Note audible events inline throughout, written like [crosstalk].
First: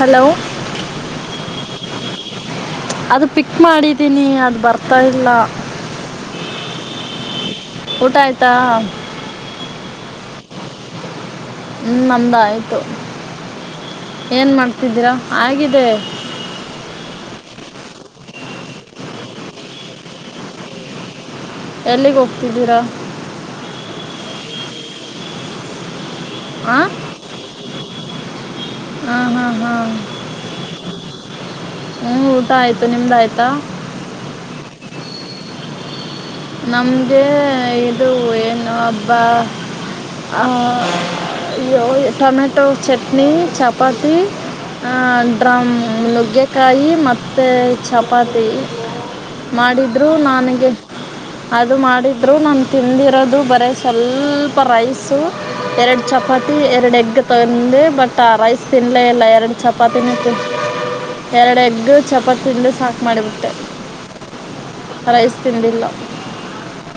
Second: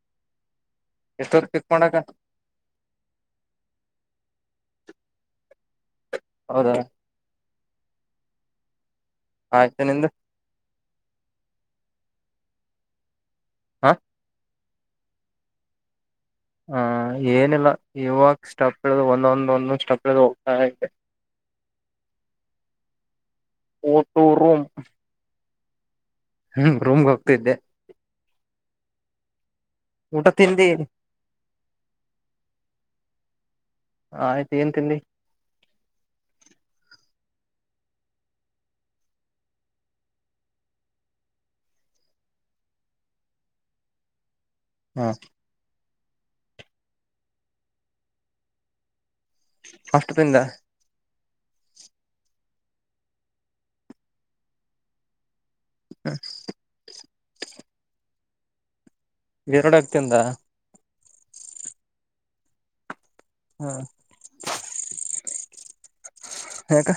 Hello ಎಷ್ಟವರ್ ತಿತ್ಕೊಂಡಕ [unintelligible] ಅದು pick ಮಾಡಿದ್ದೀನಿ ಅದು ಬರ್ತಾ ಇಲ್ಲ ಹೌದಾ ಊಟ ಆಯ್ತಾ ಆಯ್ತು ನಿಂದ್ ಹ್ಮ್ ನಂದ ಆಯ್ತು ಹ ಏನ್ ಮಾಡ್ತಿದ್ದೀರಾ ಆಗಿದೆ ಹ ಏನಿಲ್ಲ ಇವಾಗ ಸ್ಟಪ್ ಇಳದು ಒಂದೊಂದ್ ಒಂದೊಂದು ಸ್ಟಪ್ ಇಳದು ಹೋಗ್ತಾ ಇದ್ದೆ ಎಲ್ಲಿಗೆ ಹೋಗ್ತಿದ್ದೀರಾ ಟೂರು ಹ್ಮ್ ಹಾಂ ರೂಮ್ಗೆ ಹೋಗ್ತಿದ್ದೆ ಹಾ ಹಾ ಹಾ ಊಟ ತಿಂದಿ ಹ್ಮ್ ಊಟ ಆಯ್ತು ನಿಮ್ದ ಆಯ್ತಾ ಆಯ್ತು ಏನ್ ತಿಂದಿ ನಮ್ಗೆ ಇದು ಏನು ಹಬ್ಬ ಟೊಮೆಟೊ ಚಟ್ನಿ ಚಪಾತಿ ಆ ಹ ಡ್ರಮ್ ನುಗ್ಗೆಕಾಯಿ ಮತ್ತೆ ಚಪಾತಿ ಮಾಡಿದ್ರು ಅಷ್ಟು ತಿಂದ ನನಗೆ ಅದು ಮಾಡಿದ್ರು ನಾನು ತಿಂದಿರೋದು ಬರೀ ಸ್ವಲ್ಪ ರೈಸು ಎರಡು ಚಪಾತಿ ಎರಡು ಎಗ್ ತಂದೆ ಬಟ್ ಆ ರೈಸ್ ತಿನ್ಲೇ ಇಲ್ಲ ಎರಡು ಎರಡಾಗ ಚಪಾತಿನ ತಿಂದ ತಿ ಎರಡು ಎಗ್ ಚಪಾತಿ ತಿನ್ಲು ಸಾಕು ಮಾಡಿಬಿಟ್ಟೆ ಹ ರೈಸ್ ತಿಂದಿಲ್ಲ ಯಾಕ್ಕ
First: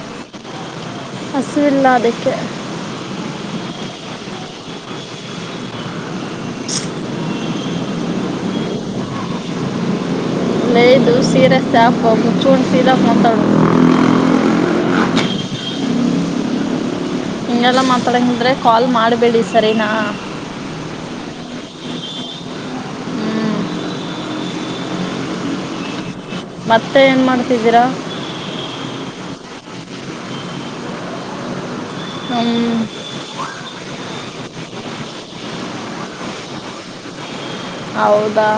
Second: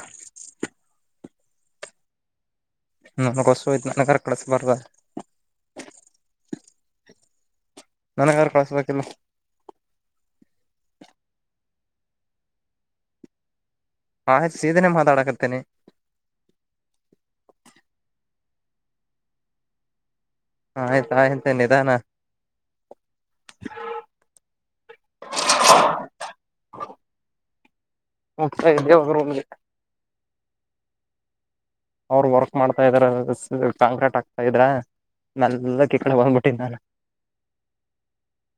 ಹಸುವಿಲ್ಲ ಅದಕ್ಕೆ ನ ನಮಗ ಹೊಸಯ್ ನನ ಕರ ಕಳಸ ಬರ್ವ [unintelligible] [unintelligible] ನನಗಾರ ಕಳ್ಸ್ಬೇಕಿಲ್ಲ ನೆದು ಸೀರೆ ಸ್ಯಾಫ ಹು ಚೂಂಡ ಸೀಲ ಮಾತಾಡ ಆ ಸೀಧನೆ ಮಾತಾಡಕತೇನೆ ಇನ್ನಲ್ಲಾ ಮಾತಾಡಂಗಂದ್ರೆ ಕಾಲ್ ಮಾಡಬೇಡಿ ಸರಿನಾ ಆಯ್ತ ಆಯ್ತ ನಿಧಾನ ಹ್ಞೂ ಹಜರಾ ಹ್ಮ ಎಲ್ಲಿ ಒಂದು ರೂಮ ಅವ್ರ ಹ್ಞೂ ವರ್ಕ್ ಮಾಡ್ತಾ ಇದ್ರ ಕಾಂಕ್ರೀಟ್ ಆಕ್ತಾ ಇದ್ರ ನಲ್ಲ ಕಿ ಕಡೆ ಬಂದ್ಬಿಟ್ಟಿದ್ದ ನಾನು ಹೌದಾ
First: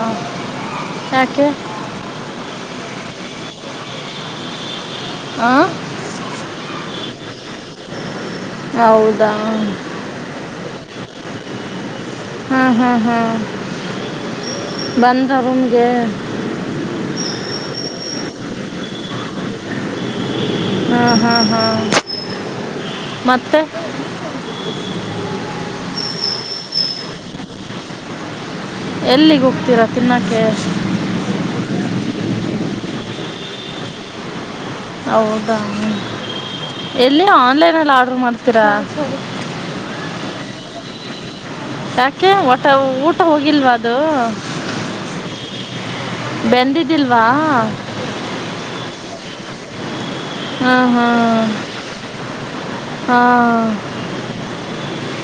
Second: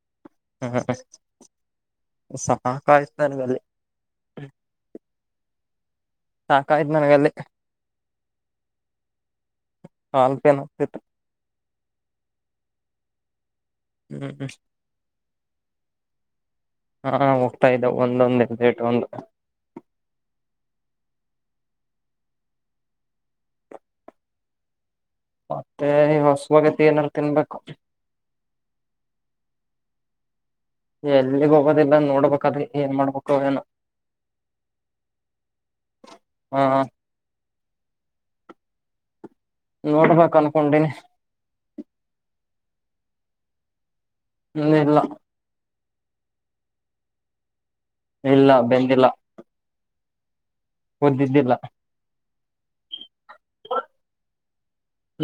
ಯಾಕೆ ಹಾಯ ನನಗ ಆ ಆಾಯ್ತು ನನಗೆ ಅಲ್ಲಿ ಹೌದಾ ಕಾಲ್ ಪೇನ್ ಆಗ್ತಿತ್ತು ಹ್ಮ್ ಹ್ಮ್ ಹಾ ಹ್ಮ್ ರೂಮ್ಗೆ ಹಾ ಹೋಗ್ತಾ ಇದ್ದಾವ ಒಂದೊಂದ ಎ ಒಂದು ಹ್ಮ ಹಾ ಹಾ ಮತ್ತೆ ಮತ್ತೆ ಈ ಹೊಸುವಗತಿ ಏನಾರ ತಿನ್ಬೇಕು ಎಲ್ಲಿಗೆ ಹೋಗ್ತೀರಾ ತಿನ್ನಕೆ ಎಲ್ಲಿಗ್ ಹೋಗೋದಿಲ್ಲ ನೋಡ್ಬೇಕಾದ ಏನ್ ಮಾಡ್ಬೇಕು ಏನು ಹೌದಾ ಹ್ಮ ಹಾ ಎಲ್ಲಿ ಆನ್ಲೈನ್ಲ್ಲಿ ಆರ್ಡರ್ ಮಾಡ್ತೀರಾ ನೋಡ್ಬೇಕ ಅನ್ಕೊಂಡೀನಿ ಮ ಊಟ ಹೋಗಿಲ್ವಾ ಅದು ಇಲ್ಲ ಬೆಂದಿದ್ದಿಲ್ವಾ ಇಲ್ಲ ಬೆಂದಿಲ್ಲ ಹ್ಮ್ ಹ್ಮ್ ಓದಿದ್ದಿಲ್ಲ ಹ್ಮ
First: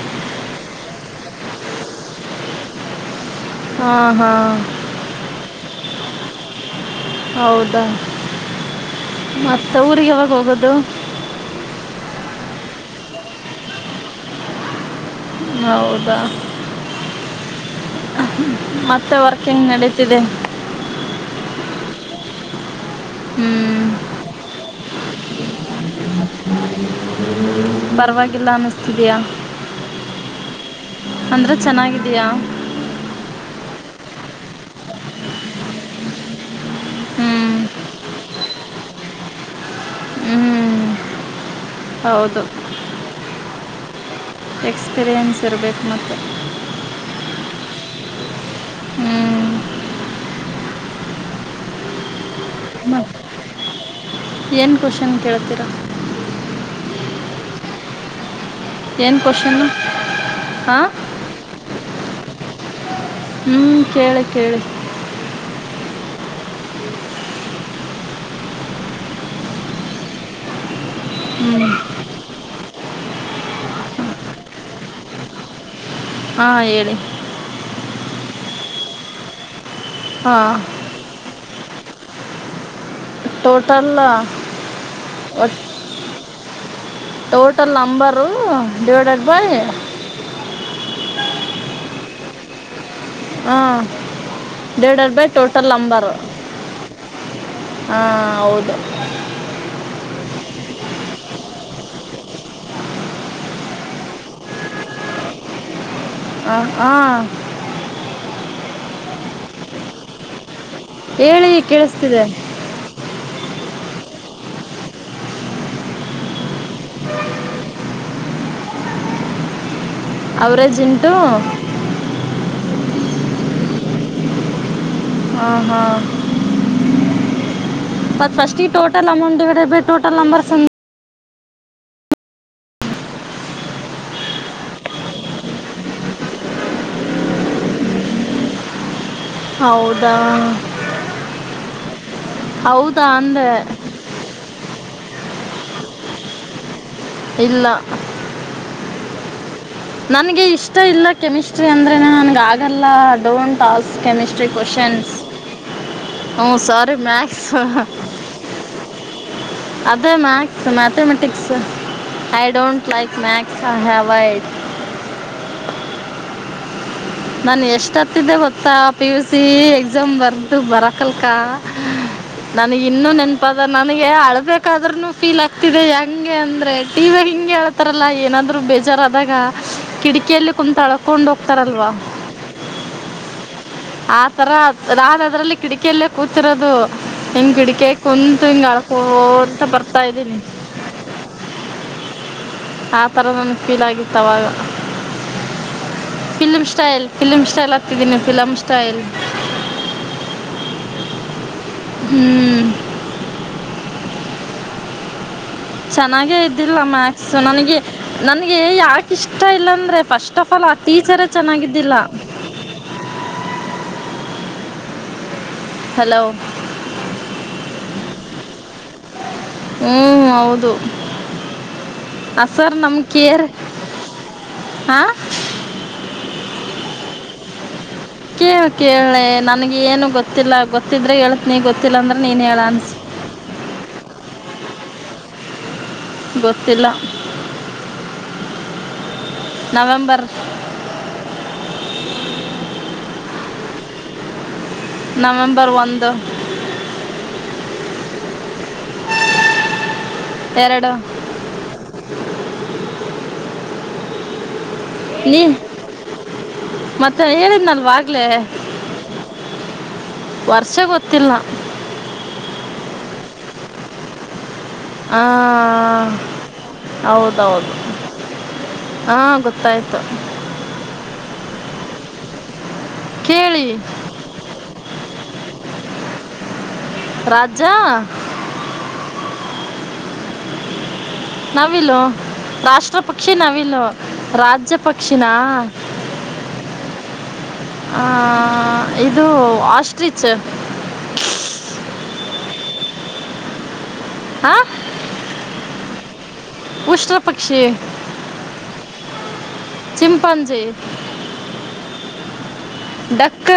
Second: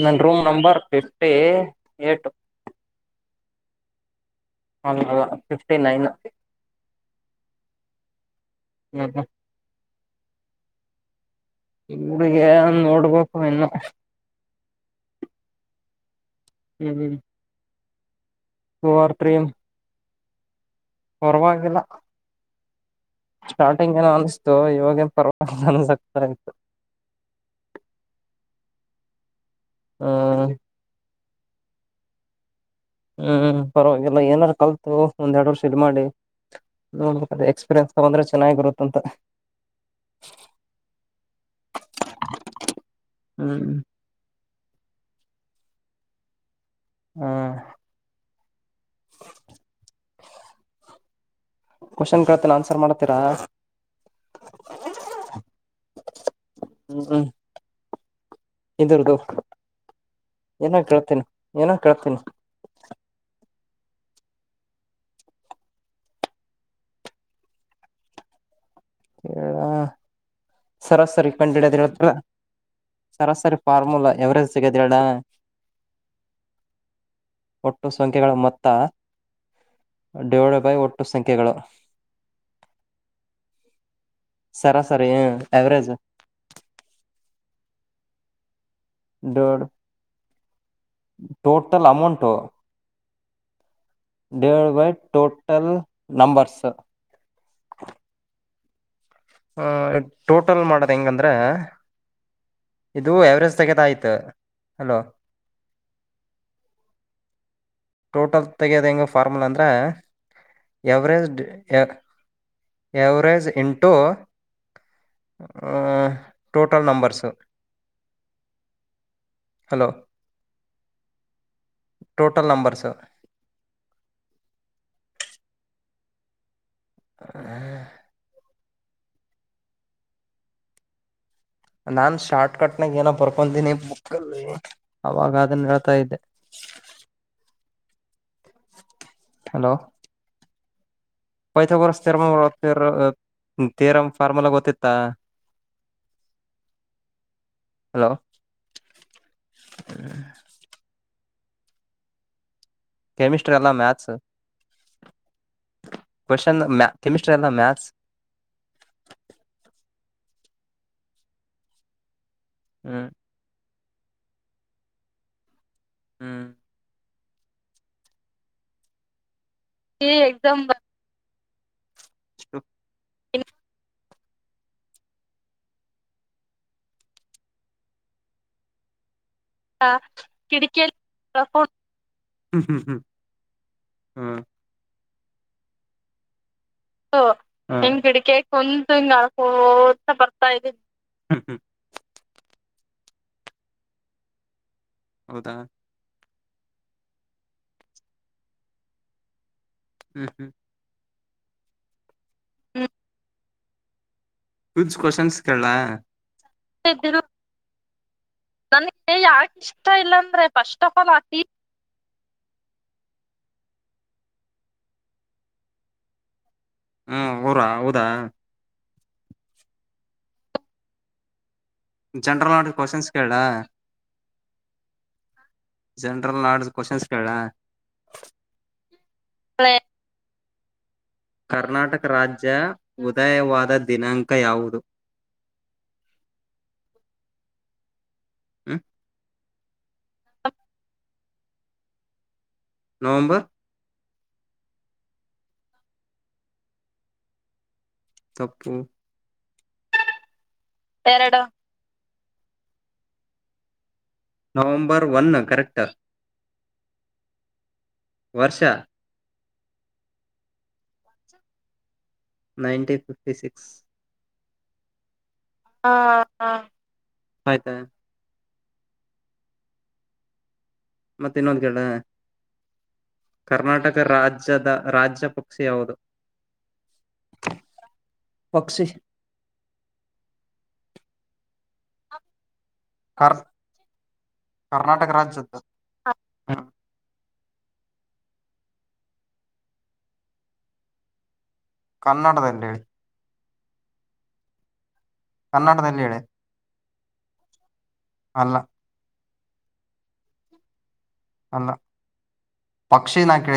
ನನ್ನ ರೂಮ ನಂಬರ್ ಫಿಫ್ಟಿ ಏಟು ಹಾ ಹಾ ಅೌ ಅ ಫಿಫ್ಟಿ ನೈನ್ ಹೌದಾ ಹ್ಮ್ ಹ್ಮ್ ಮತ್ತ ಊರಿಗೆ ಯಾವಾಗ ಹೋಗೋದು ಊರಿಗೆ ನೋಡ್ಬೇಕು ಇನ್ನ ಹೌದಾ ಹ್ಮ್ ಟೂ ಮತ್ತೆ ವರ್ಕಿಂಗ್ ನಡೀ ಇದೆ ಪರ್ವಾಗಿಲ್ಲ ಹ್ಞೂ ಸ್ಟಾರ್ಟಿಂಗ್ ಏನ್ ಅನಿಸ್ತು ಇವಾಗನ್ ಪರ ನ್ನಸಕ್ತಾಯ್ತು ಬಯ ಹಾ ಅಂದ್ರೆ ಚೆನ್ನಾಗಿದೀಯ ಹ್ಮ್ ಪರವಾಗಿಲ್ಲ ಏನಾರು ಕಲ್ತು ಒಂದ್ೆರಡು ವರ್ಷ ಇದು ಮಾಡಿ ಹ್ಞೂ ನೋಡ್ಬೇಕಾದ್ರ ಎಕ್ಸ್ಪೀರಿಯೆನ್ಸ್ ತಗಂದ್ರೆ ಚೆನ್ನಾಗಿರುತ್ತಂತ ಹ್ಮ್ ಹೌದು ಹ್ಮ್ ಎಕ್ಸ್ಪೀರಿಯೆನ್ಸ್ ಇರಬೇಕು ಮತ್ತೆ ಹ್ಮ ಹ್ಮ್ ಕ್ವೆಶನ್ ಕೇಳ್ತೀನಿ ಆನ್ಸರ್ ಮಾಡತೀರಾ ಹ ಏನು ಕ್ವಶನ್ ಕೇಳ್ತೀರ ಇದರ್ದು ಏನು ಕ್ವಶನ್ನು ಏನ ಕೇಳ್ತೇನಿ ಏನ ಕೇಳ್ತೇನಿ ಹ್ಮ್ ಕೇಳಿ ಕೇಳಿ ಕೇಳ ಸರಾಸರಿ ಹ್ಞೂ ಕಂಡಿಡೋದ ಸರಾಸರಿ ಫಾರ್ಮುಲಾ ಯವರ ಸಿಗದ ಹೇಳಡ ಹಾಂ ಹೇಳಿ ಒಟ್ಟು ಸಂಖ್ಯೆಗಳ ಮೊತ್ತ ಡೇಳ ಹಾಂ ಬೈ ಒಟ್ಟು ಸಂಖ್ಯೆಗಳು ಟೋಟಲ್ ಸರ ಸರಿಏ ಒಟ್ಟು average total number divided by the total amount ಹಾ ದಡ್ರ್ಬಾಯ ಟೋಟಲ್ ಅಂಬರ್ ನಂಬರ್ಸ್ ಹಾ ಹೌದು ಹ್ಮ ಟೋಟಲ್ ಮಾಡದ ಹೆಂಗಂದ್ರೆ ಇದು ಎವರೆಸ್ಟ್ ತೆಗೆದ ಅಯ್ತೆ ಹಲೋ. [unintelligible] ಹಾ ಟೋಟಲ್ ತೆಗ್ಯೋದ ಹೆಂಗ ಫಾರ್ಮುಲ ಅಂದ್ರೆ ಎವರಜ್ ಹೇಳಿ [unintelligible] ಕೇಳಿಸ್ತಿದೆ ಎವರಜ್ ಎಂಟು [unintelligible] total numbers hello average into [unintelligible] total numbers. ಹಾ ಹಾ [unintelligible] total amount divided total numbers [unintelligible] ನಾನ್ ಶಾರ್ಟ್ ಕಟ್ನಾಗ ಏನೋ ಬರ್ಕಂತೀನಿ ಬುಕ್ಕಲ್ಲಿ ಅವಾಗದು [unintelligible] ಇದ್ದೆ. ಹೌದಾ ಪ್ಯಾಂತಾಗೋರಸ್ ಹೌದಾ ಅಂದೆ [unintelligible] ಥಿಯರಿಮ್ ಫಾರ್ಮುಲಾ ಗೊತ್ತತ್ತಾ. ಇಲ್ಲ ಹಲೋ ನನ್ಗೆ ಇಷ್ಟ ಇಲ್ಲ ಕೆಮಿಸ್ಟ್ರಿ ಅಂದ್ರೆನೆ ನನ್ ಆಗ್ [unintelligible] ಕೆಮಿಸ್ಟ್ರಿ ಡೋಂಟ್ ಎಲ್ಲ ask maths chemistry questions. Question [unintelligible] sari chemistry maths ಎಲ್ಲ [unintelligible] ಮ್ಯಾಥ್ಸ್ ಅದೇ maths mathematics I don't hmm like maths I avoid. ಹ್ಮ ನಾನ ಎಷ್ಟ ಹತ್ತಿದ್ದೆ ಗೊತ್ತಾ ಪಿ ಯು ಸಿ ಎಕ್ಸಾಮ್ ಬರ್ದು ಬರಕಲ್ಕ. [unintelligible] ನನಗೆ ಇನ್ನೂ ನೆನ್ಪಾದ [unintelligible] [unintelligible] ಹಳ್ಬೇಕಾರ್ದ್ರುನು ಫೀಲ್ ಆಗ್ತಿದೆ ಹೆಂಗೆ ಅಂದ್ರೆ ಟಿ ವಿ [unintelligible] ಹಿಂಗೆ ಹಳ್ತಾರಲ್ಲ ಏನಾದ್ರು ಬೇಜಾರ [unintelligible] ಆದಾಗ ಕಿಟಕಿಯಲ್ಲಿ ಕುಂತು ಅಳಕೊಂಡ್ ಹೋಗ್ತಾರಲ್ವಾ. ಹ್ಮ ಹ್ಮ್ ಹ್ಮ್ [unintelligible] ಹ [unintelligible] ಅದ್ರಲ್ಲಿ ಕಿಟಕಿಯಲ್ಲೇ ಕೂತಿರೋದ್ ಅದು ಹಿಂಗ್ [unintelligible] ಕುಂತು ಹಿಂಗ್ ಅಳ್ಕೋಂತ ಬರ್ತಾ ಇದ್ದೀನಿ. [unintelligible] ಆ ತರ ಒಂದ್ ಫೀಲ್ ಆಗಿತ್ ಅವಾಗ. ಹೌದಾ film style film style [unintelligible] film style [unintelligible] ಹ್ಮ್ [unintelligible] ಚೆನ್ನಾಗೆ ಇದ್ದಿಲ್ಲ ಮ್ಯಾಕ್ಸ್ ನನಗೆ ನನ್ಗೆ ಯಾಕ ಇಷ್ಟ ಇಲ್ಲ ಅಂದ್ರೆ ಫಸ್ಟ್ ಆಫ್ ಆಲ್ [unintelligible] ಟೀಚರೇ ಚೆನ್ನಾಗಿದ್ದಿಲ್ಲ. ಹಲೋ ಹ್ಮ [unintelligible] ಹೌದಾ ಹ್ಮ್ ಹೌದು ಆ ಜನರಲ್ ಸರ್ ನಾಲೆಡ್ಜ್ ನಮ್ಮ ಕ್ವಶನ್ಸ್ ಕೇಳ. ಕೇರ್ ಹಾಂ ಜನರಲ್ ನಾಲೆಡ್ಜ್ ಕ್ವಶನ್ಸ್ ಕೇಳ ಕೇಳ ಕೇಳೆ ನನ್ಗೆ ಏನು ಗೊತ್ತಿಲ್ಲ. ಗೊತ್ತಿದ್ರೆ ಹೇಳ್ತೀನಿ ಗೊತ್ತಿಲ್ಲ ಕರ್ನಾಟಕ ಅಂದ್ರೆ ನೀನು ರಾಜ್ಯ ಹೇಳ ಅನ್ಸ್ ಉದಯವಾದ ದಿನಾಂಕ ಯಾವುದು ಗೊತ್ತಿಲ್ಲ [unintelligible] ನವೆಂಬರ್ ನವಂಬರ್ ನವೆಂಬರ್ ಒಂದು ತಪ್ಪು ಎರಡು ಎರಡು ನವಂಬರ್ ಒನ್ ನೀ ಕರೆಕ್ಟ್ ಮತ್ತೆ ಹೇಳಿದ್ನಲ್ವಾ ಆಗ್ಲೇ ವರ್ಷ ವರ್ಷ ಗೊತ್ತಿಲ್ಲ ನೈಂಟಿನ್ ಫಿಫ್ಟಿ ಸಿಕ್ಸ್ ಹಾ ಹಾ ಹಾ ಹೌದೌದು ಆಯ್ತಾ ಹಾ ಗೊತ್ತಾಯ್ತು ಮತ್ತೆ ಇನ್ನೊಂದ್ ಕೇಳ ಕೇಳಿ ಕರ್ನಾಟಕ ರಾಜ್ಯದ ರಾಜ್ಯ ಪಕ್ಷಿ ಯಾವುದು ರಾಜ್ಯ ಪಕ್ಷಿ ನವಿಲು ರಾಷ್ಟ್ರ ಪಕ್ಷಿ ಕರ್ ನಾವಿಲು ರಾಜ್ಯ ಕರ್ನಾಟಕ ಪಕ್ಷಿನಾ ರಾಜ್ಯದ್ದು ಹ್ಮ್ ಆ ಇದು ಆಸ್ಟ್ರಿಚ್ ಕನ್ನಡದಲ್ಲಿ ಹೇಳಿ ಹಾ ಕನ್ನಡದಲ್ಲಿ ಹೇಳೆ ಉಷ್ರ ಪಕ್ಷಿ ಅಲ್ಲ ಚಿಂಪಾಂಜಿ ಅಲ್ಲ ಪಕ್ಷಿ ನಾ ಡಕ್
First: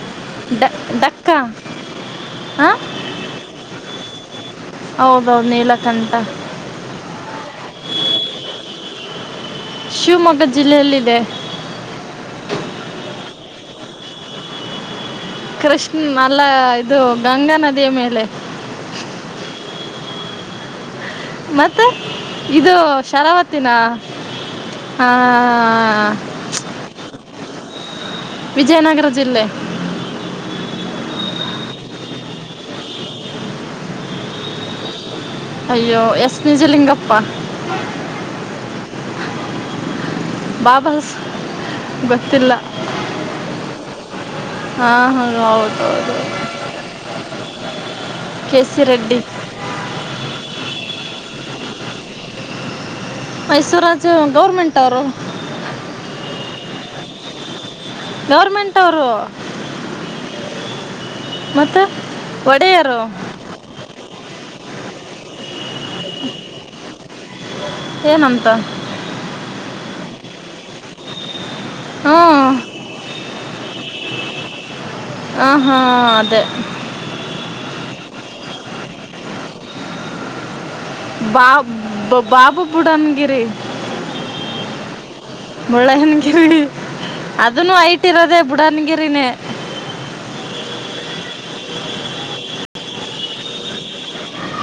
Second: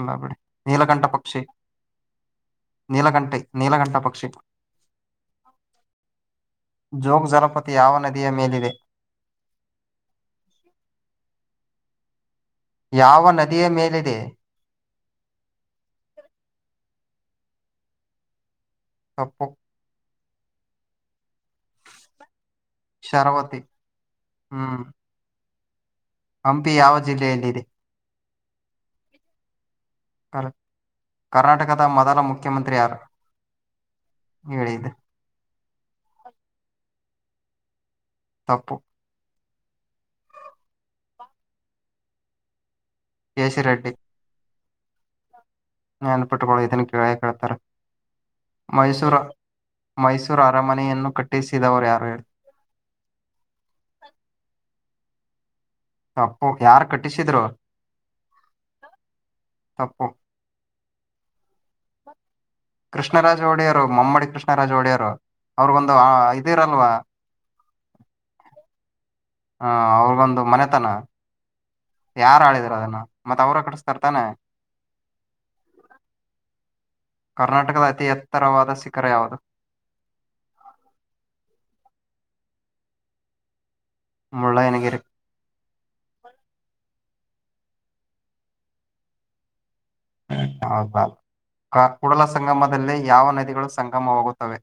ಇಲ್ಲ ಬಿಡಿ ಡ ನೀಲಗಂಠ ಡಕ್ಕ ಪಕ್ಷಿ ಹಾಂ ನೀಲಗಂಟೆ ನೀಲಗಂಠ ಪಕ್ಷಿ ಹೌದೌದು ನೀಲಕಂಠ ಜೋಗ ಜಲಪಾತ ಯಾವ ನದಿಯ ಮೇಲಿದೆ ಶಿವಮೊಗ್ಗ ಜಿಲ್ಲೆಯಲ್ಲಿದೆ ಯಾವ ನದಿಯ ಮೇಲಿದೆ ಕೃಷ್ಣ ಅಲ್ಲ ಇದು [unintelligible] ಮೇಲೆ ತಪ್ಪು ಮತ್ತೆ ಇದು ಶರಾವತಿ ನಾ ಹ್ಮ್ ಹಾ ಹಂಪಿ ಯಾವ ಜಿಲ್ಲೆಯಲ್ಲಿದೆ ವಿಜಯನಗರ ಜಿಲ್ಲೆ [unintelligible] ಕರ್ನಾಟಕದ ಮೊದಲ ಮುಖ್ಯಮಂತ್ರಿ ಯಾರು ಹೇಳಿದ್ದೆ ಪ ತಪ್ಪು ಬಾಬಸ್ ಗೊತ್ತಿಲ್ಲ ಕೆ ಸಿ ರೆಡ್ಡಿ ಹಾ ಹ್ಮ [unintelligible] ನೆನ್ಪಿಟ್ಕೊಳ್ಳ ಇದನ್ನ ಕೇಳ ಕೇಳ್ತಾರೆ ಕೆ ಸಿ ಮೈಸೂರ ರೆಡ್ಡಿ ಮೈಸೂರ ಅರಮನೆಯನ್ನು ಕಟ್ಟಿಸಿದವರು ಯಾರು ಮೈಸೂರಾಜ್ ಗೌರ್ಮೆಂಟ್ ಅವರು ತಪ್ಪು ಯಾರ್ ಕಟ್ಟಿಸಿದ್ರು ಗೌರ್ಮೆಂಟ್ ಅವರು ಮತ್ತು ಒಡೆಯರು ಕೃಷ್ಣರಾಜ್ ಒಡೆಯರು ಮಮ್ಮಡಿ ಕೃಷ್ಣರಾಜ್ ಒಡೆಯರು ಅವ್ರಗೊಂದು ಇದಿರಲ್ವಾ ಏನಂತ ಹಾ ಅವ್ರಿಗೊಂದು ಮನೆತನ ಹ್ಞೂ ಯಾರ ಆಳಿದ್ರ ಅದನ್ನ ಮತ್ ಅವ್ರ ಕಟ್ಟಿಸ್ತರೇಥಾನೆ ಹಾಂ ಹಾಂ ಅದೇ ಕರ್ನಾಟಕ ಅತೀ ಎತ್ತ ತ್ತರವಾದ ಶಿಖರ ಯಾವುದು ಬಾ ಬಾಬು ಬುಡ್ನಗಿರಿ ಮುಳ್ಳಯ್ಯನ ಗಿರಿ ಬುಳ್ಳನಗಿರಿಿ ಅದನು ಐಟ್ ಇರೋದೆೇ ಬುಡನಗಿರಿನೇ ಹ್ಮ ಹೌ ಬ ಆ ಕೂಡಲ ಸಂಗಮದಲ್ಲೇ ಯಾವ ನದಿಗಳು ಸಂಗಮವಾಗುತ್ತವೆ ಹಾ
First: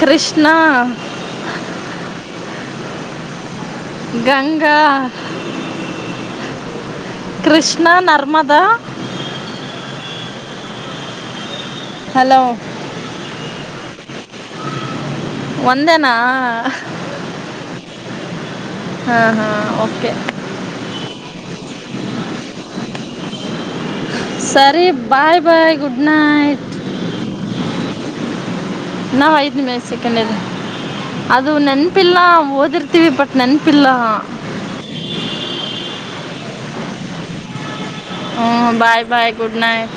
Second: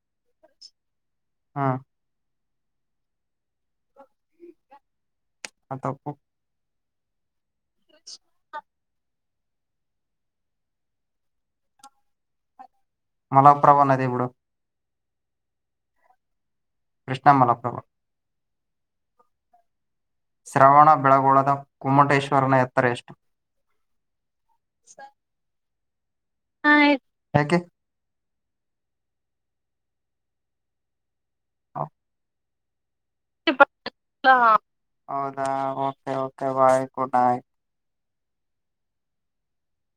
ಕೃಷ್ಣ ಹಾ ಗಂಗಾ ಅದ್ ತಪ್ಪು ಕೃಷ್ಣ ನರ್ಮದಾ ಹಲೋ ಮಲ ಪ್ರಭಾವ ನದೆ ಎವಡ ಒಂದೇನಾ ಕೃಷ್ಣ ಮಲಪ್ರಭು ಹಾ ಹಾ ಶ್ರವಣ ಬೆಳಗೊಳದ ಗೋಮಟೇಶ್ವರನ ಎತ್ತರ ಎಷ್ಟು ಸರಿ ಬಾಯ್ ಬಾಯ್ ಗುಡ್ ನೈಟ್ ಹ್ೆ ನಾ ವಯತನ ಮೇಕಂಡ ಅದು ನೆನಪಲ್ಲಾ ಓ ಹೌದಾ ಕ ಕೆ ಬಾಯ್ ಗುಡ್ ನೈಟ್ ಹ್ಮ ಬಾಯ್ ಬಾಯ್ ಗುಡ್ ನೈಟ್